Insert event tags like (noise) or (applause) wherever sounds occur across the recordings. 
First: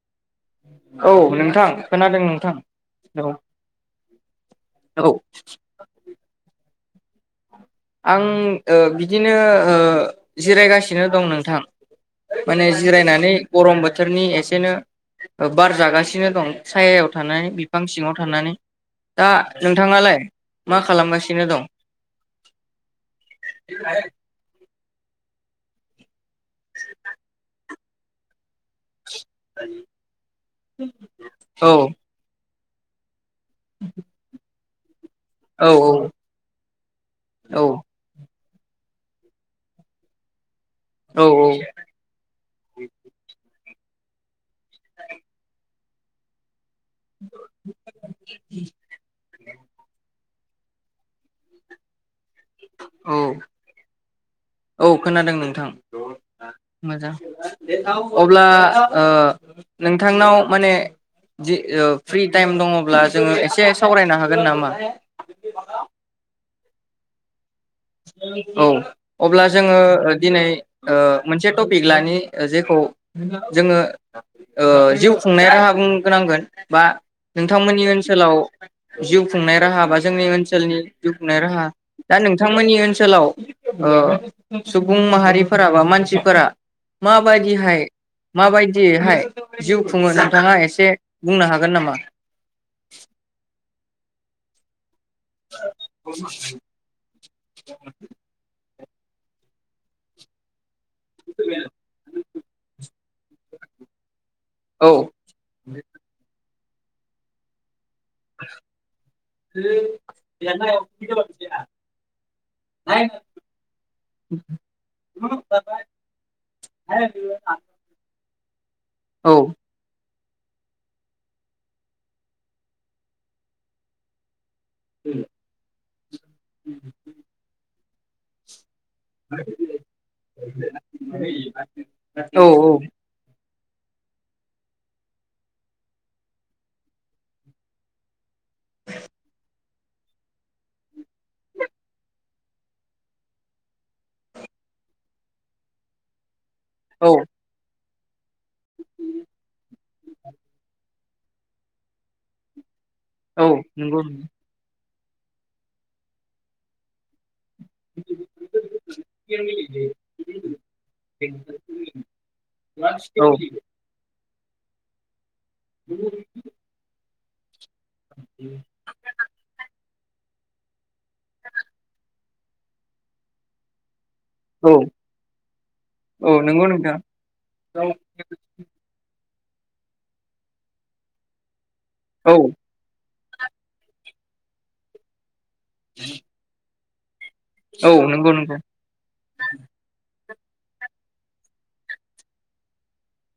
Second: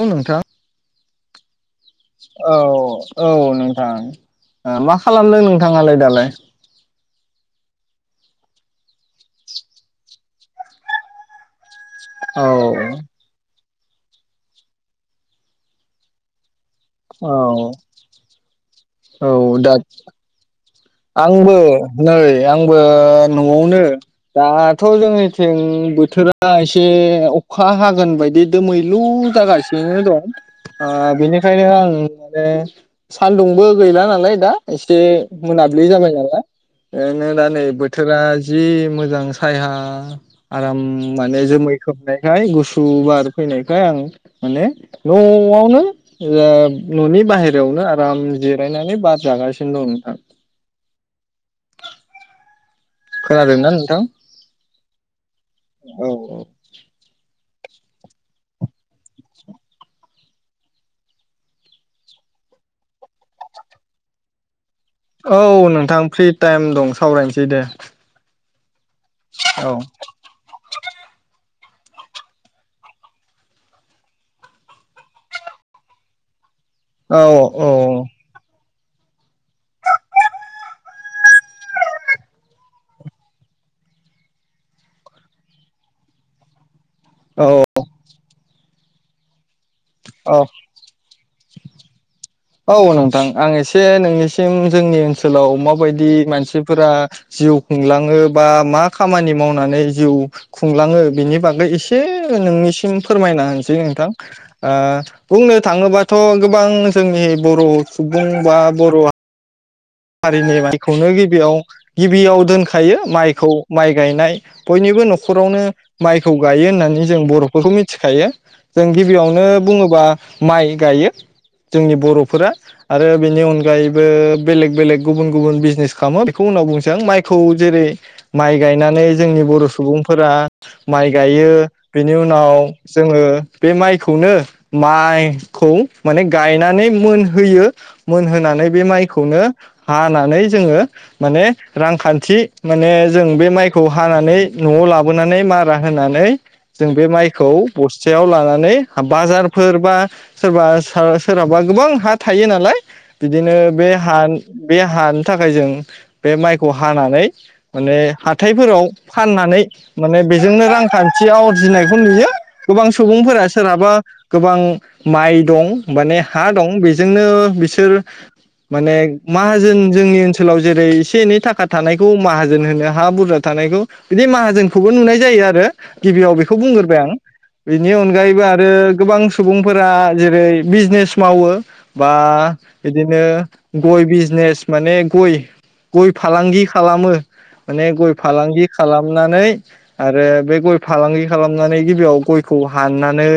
औ नोंथां औ नोंथां खोनादों नोंथां औ -औ नोंथां ओ मा औ खालामदों नोंथाङालाय दालाय आं ओ बिदिनो ओ जिरायगासिनो दं नोंथां औ माने जिरायनानै गरम बोथोरनि एसेनो बार जागासिनो दं सायायाव औ थानानै बिफां सिङाव थानानै दा नोंथाङालाय मा खालामगासिनो आंबो दं नै आंबो न'आवनो दा दाथ' जोंनिथिं बोथोरा एसे अखा हागोन बायदि दोमै लु जागासिनो दं ओ बेनिखायनो औ आं माने (inaudible) सान्दुंबो गैला नालाय दा एसे औ मोनाबिलि औ जाबाय नालाय ओ नो दा औ नै बोथोरा जि मोजां सायहा आराम औ माने जोमै खोबनाय खाय गुसु बार फैनायखाय आं माने न'आवनो जेन न'नि बाहेरायावनो आराम जिरायनानै बार जागासिनो दं नोंथां औ खोनादोंना नोंथां औ खोनादों नोंथां औ थां (unintelligible) मोजां अब्ला ओ नोंथांनाव माने दि ओ फ्रि टाइम दङब्ला जोङो एसे सावरायनो हागोन नामा औ नोंथां फ्रि टाइम दं सावरायनोसै दे औ अब्ला औ जोङो ओ दिनै ओ मोनसे। टपिक लानि जेखौ जोङो ओ जिउ खुंनाय राहा बुंगो नांगोन। बा औ औ नोंथांमोननि औ ओनसोलाव। जिउ खुंनाय राहा बा जोंनि ओनसोलनि जिउ खुंनाय राहा दा नों बिथांमोननि ओनसोलाव ओ सुबुं माहारिफोरा बा मानसिफोरा मा बादि हाय मा बायदि हाय? जिउ खुङो औ नोंथाङा एसे बुंनो हागोन नामा? औ नोथां आं एसे से नोंनिसिम जोंनि ओनसोलाव माबायदि मानसिफोरा जिउ खुंलाङो बा मा खामानि मावनानै जिउ खुं लाङो बेनि बागै एसे नोंनिसिम फोरमायना होनोसै नोंथां। ओ औ बुंनो थाङोबाथ गोबां नो जोंनि बर' सुबुं बा बर'आ हारिनि माइखौनो गिबियाव-गिबियाव दोनखायो, माइखौ माइ गायनाय, बयनिबो न'खरावनो माइखौ गायो होननानै जों बर'फोरखौ मिथिखायो। जों औ गिबियावनो बुङोबा माइ गायो, जोंनि बर'फोरा आरो बेनि अनगायैबो बेलेग बेलेग गुबुन गुबुन बिजनेस खामो, बेखौ उनाव बुंसै आं, माइखौ जेरै माइ गायनानै जोंनि बर' सुबुंफोरा माइ गायो, बेनि औ उनाव जोङो बे माइखौनो, माइखौ माने गायनानै मोनहोयो, मोनहोनानै बे माइखौनो हानानै जोङो माने रांखान्थि माने जों बे माइखौ हानानै न'आव लाबोनानै मारा होनानै जों बे औ माइखौ बस्थायाव लानानै हाबाजारफोर बा सोरबा सोरहाबा गोबां हा थायो नालाय औ बिदिनो बे नंगौ हा बे हानि थाखाय जों बे माइखौ हानानै माने हाथायफोराव फाननानै माने बेजोंनो रांखान्थि आवरजिनायखौ नुयो, गोबां औ सुबुंफोरा सोरहाबा गोबां माइ दं माने हा दं बेजों बिनो सोर माने माहाजोन जोंनि ओनसोलाव जेरै एसे एनै थाखा थानायखौ माहाजोन होनो हा बुरजा थानायखौ बिदि औ माहाजोनखौबो नुनाय जायो आरो गिबियाव औ बेखौ नंगौ बुंग्रोबाय आं नोंथां। बिनि अनगायैबो आरो गोबां सुबुंफोरा जेरै बिजनेस मावो बा औ बिदिनो दिनो गय बिजनेस माने गय गय फालांगि खालामो माने औ गय नंगौ नंगौ फालांगि खालामनानै आरो बे गय फालांगि खालामनानै गिबियाव गयखौ हाननानै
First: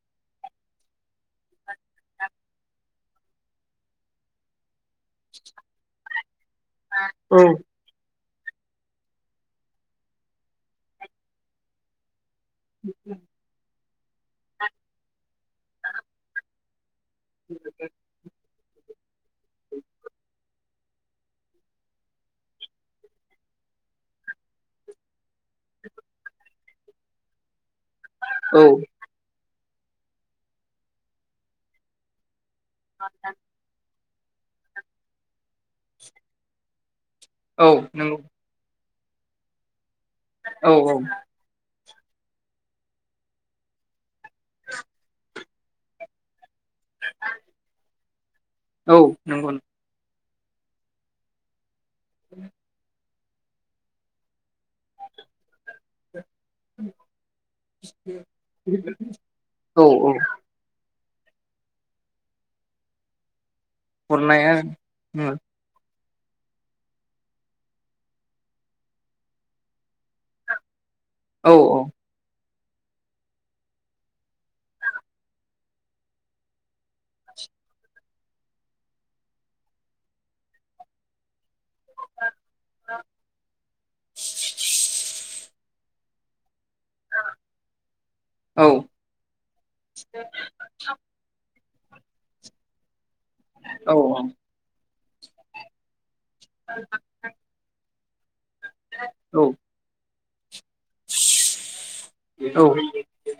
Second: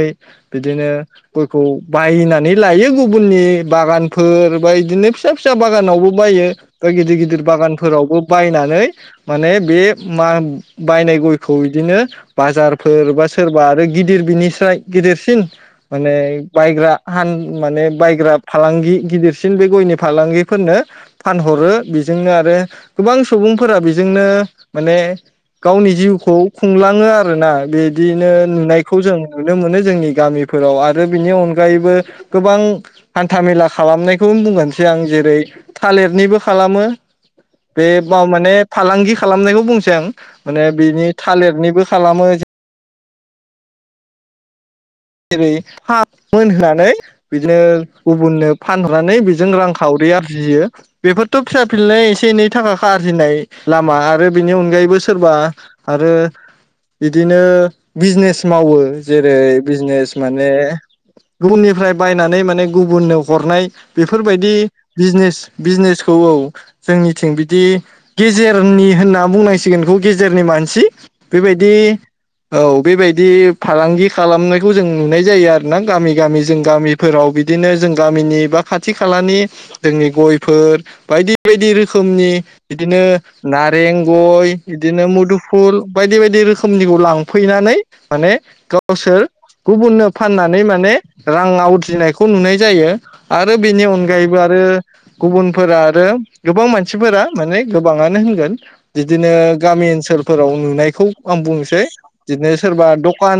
बिदिनो गयखौ बायनानै लायो गुबुननि बागानफोर बा इदिनो फिसा फिसा बागानावबो बायो। बा गिदिर गिदिर बागानफोरावबो बायनानै माने बे मा बायनाय गयखौ इदिनो बाजारफोर बा सोरबा आरो गिदिर बिनिस्राय गिदिरसिन माने बायग्रा हान माने बायग्रा फालांगि गिदिरसिन बे गयनि फालांगिफोरनो फानहरो बेजोंनो आरो गोबां सुबुंफोरा बेजोंनो माने गावनि जिउखौ खुंलाङो आरोना बे बिदिनो औ नुनायखौ जों नुनो मोनो जोंनि गामिफोराव आरो बिनि अनगायैबो गोबां हान्था मेला खालामनाय (unintelligible) सिगां जेरै थालिरनिबो खालामो औ बे नंगौ बा माने फालांगि खालामनायखौ बुंसै आं माने औ औ बिनि थालिरनिबो खालामो जों जेरै हाब मोनहोना नै बिदिनो गुबुननो औ फानहरनानै बेजों नंगौ रां खावरि आर जियो बेफोरथ' फिसा फिलनाय एसे एनै थाखा आ आरजिनाय लामा आरो बेनि अनगायैबो सोरबा आरो बिदिनो बिजनेस मावो जेरै औ औ बिजनेस माने गुबुननिफ्राय बायनानै माने गुबुननो हरनाय हरनाया बेफोरबायदि औ बिजनेस बिजनेस औ औ जोंनिथिं बिदि गेजेरनि होनना बुंनांसिगोनखौ गेजेरनि मानसि औ बेबायदि औ बेबायदि फालांगि खालामनाय खौ जों नुनाय जायो आरो ना। गामि गामि जों गामिफोराव बिदिनो जों गामिनि बा खाथि खालानि जोंनि गयफोर बायदि बायदि रो रोखनि बिदिनो नारें, गय बिदिनो मुुदु फुल बायदि बायदि रोखोम निखौ लांफैनानै माने औ गावसोर गुबुननो फाननानै माने रां आं आवद्रिनायखौ नुनाय जायो। आरो बेनि औ अनगायैबो आरो गुबुनफोरा आरो गोबां मानसिफोरा माने गो बाङानो होनगोन बिदिनो औ गामि ओनसोल फोराव नुनायखौ आं बुंनोसै। बिदिनो औ सोरबा दकान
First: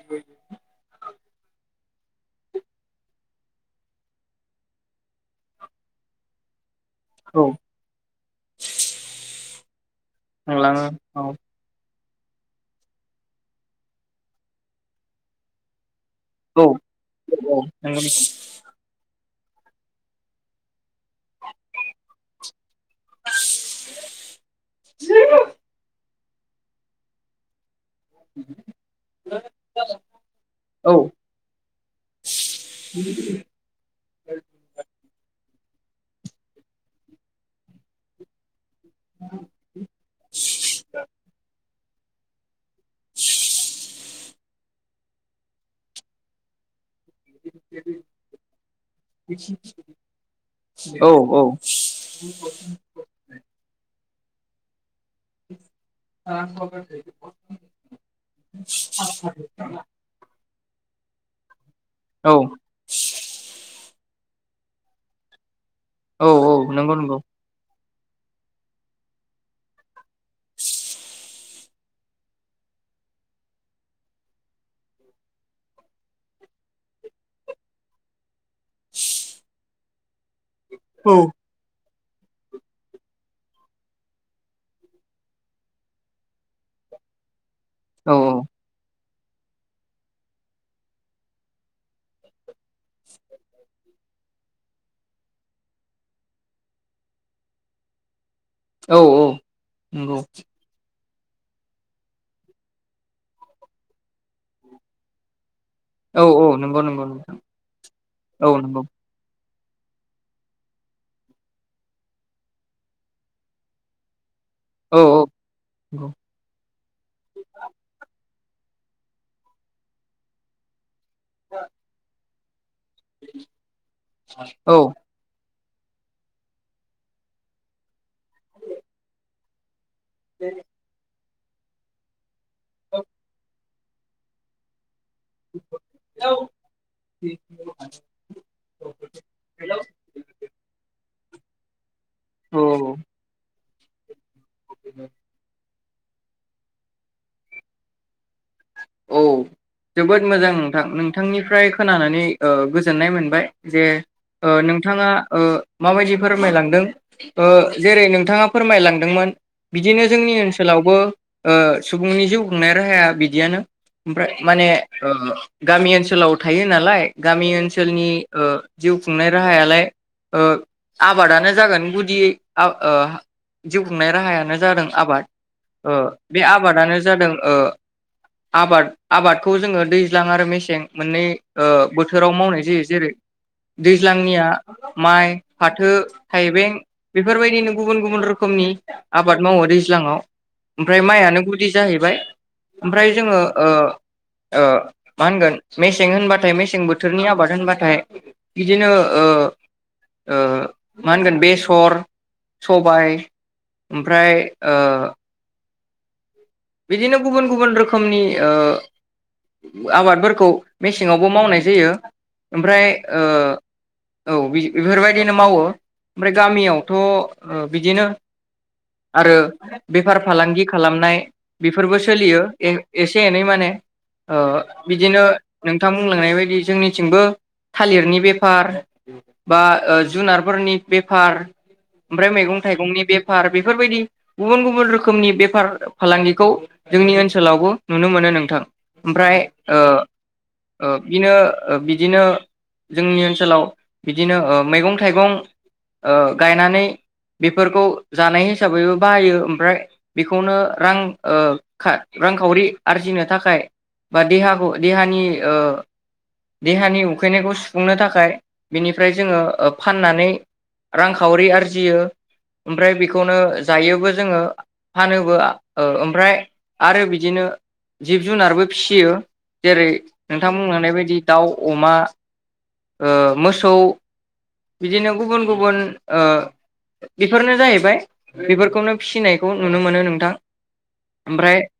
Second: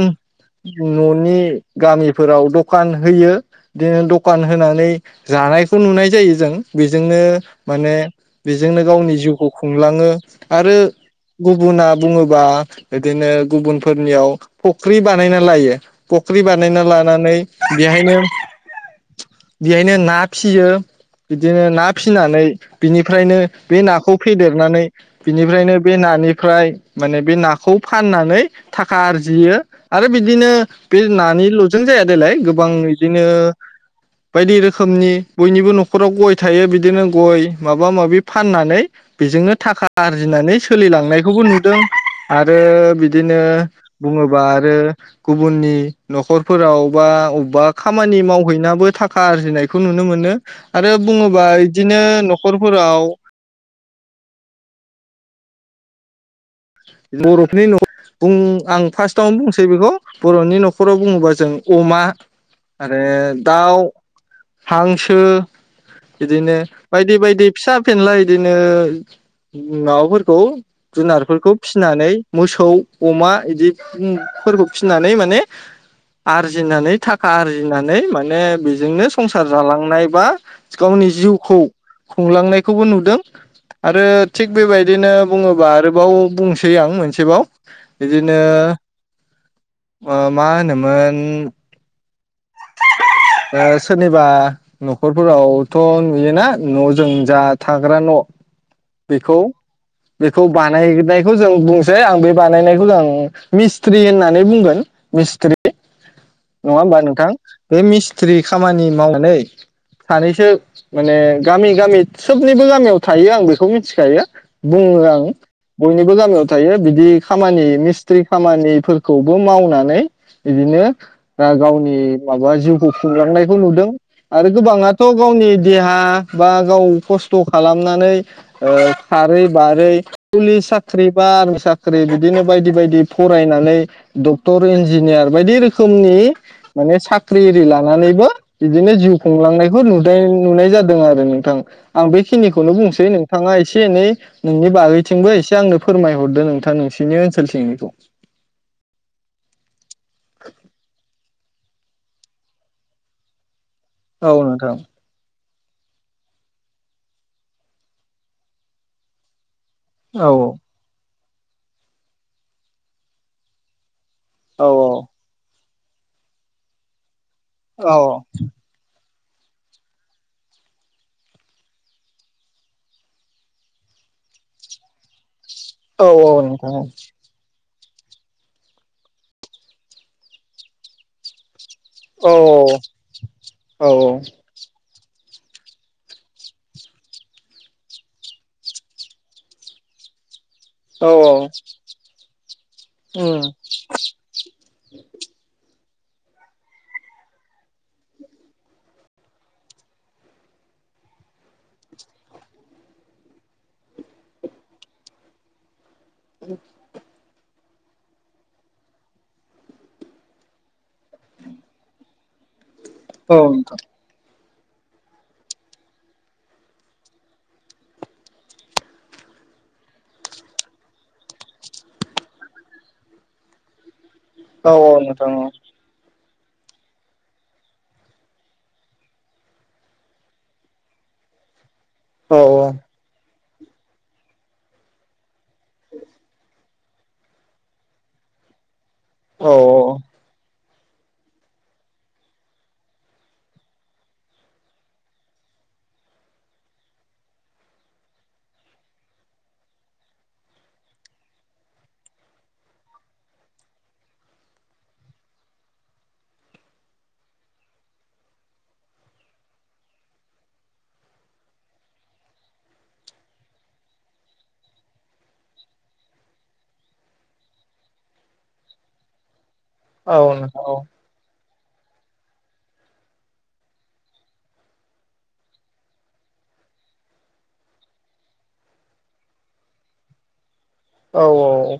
न'नि गामिफोराव दकान होयो बिदिनो दकान होनानै जानायखौ नुनाय जायो जों। बेजोंनो औ माने बेजोंनो गावनि जिउखौ खुंलाङो आरो थांलाङो गुबुना बुङोबा बिदिनो गुबुनफोरनियाव फख्रि बा बानायना लायो। फख्रि औ बानायना लानानै औ नंगौ बेहायनो बेहायनो ना फियो बिदिनो ना फिनानै बिनिफ्रायनो बे नाखौ फेदेरनानै बिनिफ्रायनो बे नानिफ्राय माने बे नाखौ फाननानै थाखा आरजियो आरो बिदिनो औ बे नानिल'जों जाया देलाय गोबां बिदिनो बायदि रोखोमनि बयनिबो न'खराव गय थायो, बिदिनो गय माबा माबि फाननानै बेजोंनो थाखा आरजिनानै सोलिलांनायखौबो नुदों (inaudible) रो बिदिनो बुङोबा ओह गुबुननि न'खरफोराव बा अबबा खामानि मावहैनाबो थाखा आर्जिनायखौ नुनो मोनो आरो औ औ बुङोबा इदिनो न'खरफोराव (inaudible) बर'फोरनि नख' बुं आं फास्तावनो बुंसै बेखौ बर'नि न'खराव बुङोबा जों अमा औ आरो दाउ हांसो औ औ बिदिनो नंगौ बायदि नंगौ बायदि फिसा फेनला इदिनो माबाफोरखौ जुनार फोरखौ फिसिनानै मोसौ अमा इदि ओम फोरबो फिसिनानै माने आरजिनानै थाखा आरजिनानै माने बेजोंनो संसार जालांनाय बा गावनि औ जिउखौ खुंलांनायखौबो नुदों आरो थिग बेबायदिनो बुङोबा आरो बाव बुंसै आं मोनसेबाव औ बिदिनो ओहमा होनो मोन सोरनिबा न'खरफोरावथ' नुयोना न'जों जा थाग्रा न' औ औ बेखौ नंगौ बेखौ बानायगोनाय खौ जों बुंनोसै आं बे बानायनायखौ आं मिस्त्रि होननानै बुंगोन मिस्त्रि ओउ ओउ नंगौ नंगौ नोंथां। बे मिस्त्रि औ नंगौ खामानि मावनानै नै सानैसो माने गामि गामि सोबनिबो गामियाव थायो आं बेखौ मिथिखायो। औ बुङो आं औ नंगौ बयनिबो गामियाव थायो बिदि खामानि मिस्त्रि खामानिफोरखौबो मावनानै इदिनो दा गावनि वाबाजो होफुंलांनायखौ नुदों आरो गोबाङाथ' गावनि देहा बा गाव खस्थ' खालामनानै ओह खारै बारै पुलिस साख्रि बा आर्मि साख्रि बि दिनो बायदि बायदि फरायनानै डक्टर इन्जि जिनियार बायदि रोखोमनि माने साख खिरिलानानैबो बिदिनो जिउ खुंलांनायखौ नुदाय नुनाय जादों। खोनादों नोंथां आं औ बेखिनिखौनो औ बुंसै नोंथाङा ए से एनै नोंनि औ बागैथिंबो एसे आंनो फोरमायहरदो नोंथां नोंसिनि ओनसोल थिंनिखौ औ जोबोद मोजां नोंथां नों थांनिफ्राय खोनानानै ओ गोजोननाय मोनबाय। जे औ ओ नोंथां नोंथाङा ओ माबायदि फोरमायलांदों ओ जेरै नोंथाङा फोरमायलांदोंमोन बिदिनो औ जोंनि ओनसोलावबो ओ सुबुंनि जिउ खुंनाय राहाया बिदियानो ओमफ्राय माने औ ओ गामि ओनसोलाव थायो नालाय। गामि औ ओनसोलनि ओ जिउ ख खुंनाय राहायालाय ओ आबादानो जागोन गुदि ओ जिउ खुंनाय राहायानो जादों आबाद। ओ औ बे औ नोंथां आबादानो जादों ओ आबाद आबादखौ जोङो दैज्लां आरो मेसें मोननै ओ औ बोथोराव मावनाय जायो जेरै औ दैज्लांनिया माइ फाथो थाइबें बेफोरबायदिनो गुबुन गुबुन रोखोमनि आबाद मावो दैज्लाङाव। ओमफ्राय औ माइआानो गुदि जाहैबाय। ओमफ्राय जोङो उम ओ ओ मा होनगोन मेसें होनबाथाय मेसें बोथोरनि आबाद होनबाथाय बिदिनो ओ ओ मा होनगोन बेसर सबाय ओमफ्राय ओ (inaudible) बिदिनो गुबुन गुबुन रोखोमनि ओ आबादफोरखौ मेसेंयावबो मावनाय जायो। ओमफ्राय ओ औ बेफोरबायदिनो मावो ओमफ्राय गामियावथ ओ बिदिनो आरो बेफार फालांगि खालामनाय बेफोरबो सोलियो ए एसे एनै माने। ओ औ नोंथां औ बिदिनो नोंथां औ नोंथां बुंलांनाय बा (unintelligible) जोंनिथिंबो थालिरनि बेफार बा जुनारफोरनि बेफार ओमफ्राय औ मैगं थाइगंनि बे फार बेफोरबायदि गुबुन गुबुन रोखोमनि बेफार फालांगि खौ जोंनि ओनसोलावबो नुनो मोनो नोंथां। ओमफ्राय औ ओ ओ बिनो बिदिनो जोंनि ओनसोलाव बिदिनो ओ मैगं थाइगं ओ गायनानै बेफोरखौ जानाय हिसाबैबो बाहायो ओमफ्राय बेखौनो रां ओ खा रांखावरि आरजिनो थाखाय बा देहाखौ देहानि ओ देहानि उखैनायखौ सुफुंनो थाखाय बेनिफ्राय जोङो फाननानै रांखावरि आरजियो ओमफ्राय बेखौनो जायोबो जोङो फानोबो ओ ओमफ्राय आरो बिदिनो जिब जुनारबो फिसियो। जेरै नोंथां बुंलांनाय बायदि दाउ अमा ओ मोसौ बिदिनो गुबुन गुबुन ओ बेफोरनो जाहैबाय बेफोरखौनो फिसिनायखौ नुनो मोनो नोंथां। औ अ ओमफ्राय औ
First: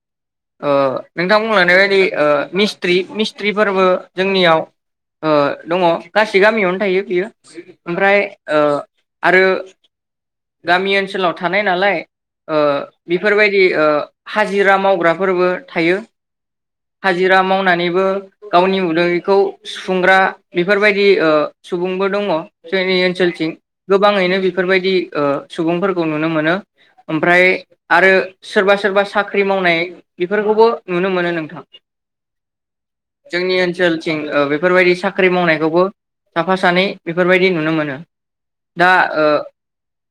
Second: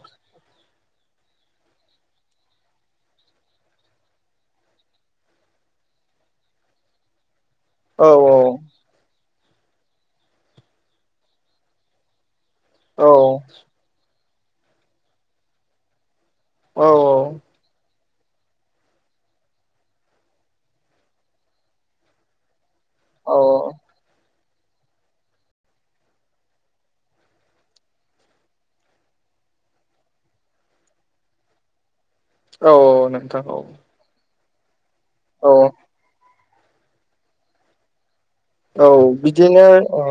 ओ नोंथांमोन (unintelligible) ओ मिस्ट्रि मिस्ट्रिफोरबो जोंनियाव ओ दङ गासै गामियावनो थायो बियो। ओमफ्राय ओ आरो गामि ओनसोलाव थानाय नालाय ओ बेफोरबायदि ओ हाजिरा मावग्राफोरबो थायो। हाजिरा औ मावनानैबो गावनि उदैखौ सुफुंग्रा बेफोरबायदि ओ सुबुंबो दङ। जोंनि औ ओनसोलथिं औ गोबाङैनो बिब बेफोरबायदि ओ सुबुंफोरखौ नुनो मोनो ओमफ्राय आरो सोरबा सोरबा साख्रि मावनाय बेफोरखौबो नुनो मोनो नोंथां। औ औ नोंथां औ। फोर बायदिस साख्रि औ मावनायखौबो साफा सानै बेफोरबायदि नुनो मोनो। औ दा बिदिनो ओ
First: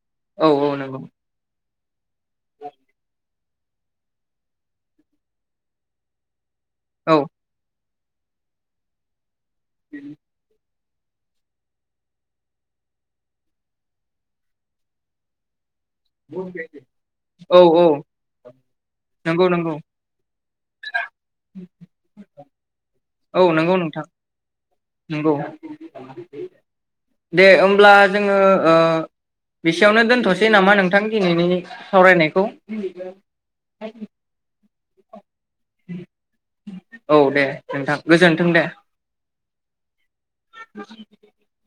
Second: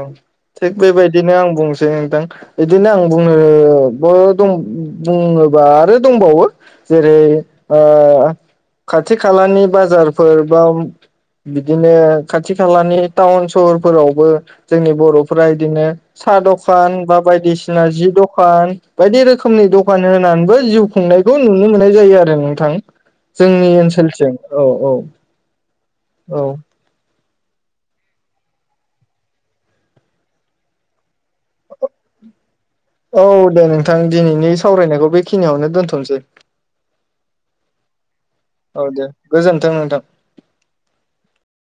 ओ औ थिग औ नंगौ बेबायदिनो आं बुंसै (unintelligible) नोंथां। बिदिनो आं बुंङो सबबो दं बुङोबा आरो दंबावो। जेरै औ ओ खाथिग खालानि बाजारफोर बा बिदिनो खाथि खालानि टाउन सहरफोरावबो जोंनि बर'फोरा इदिनो साहा दखान बा औ बायदिसिना औ जि दखान बायदि नंगौ रोखोमनि नंगौ दखान होनानैबो जिउ खुंनायखौ नुनो मोननाय जायो आरो नोंथां औ जोंनि नंगौ नोंथां ओनसोलथिं औ। औ नंगौ औ। दे ओमब्ला जोङो ओ बिसेयावनो दोनथ'सै नामा नोंथां? दिनैनि सावरायनायखौ। नायखौ बेखिनियावनो दोनथ'नोसै औ दे नोंथां गोजोन्थों औ दे गोजोनथों नोंथां।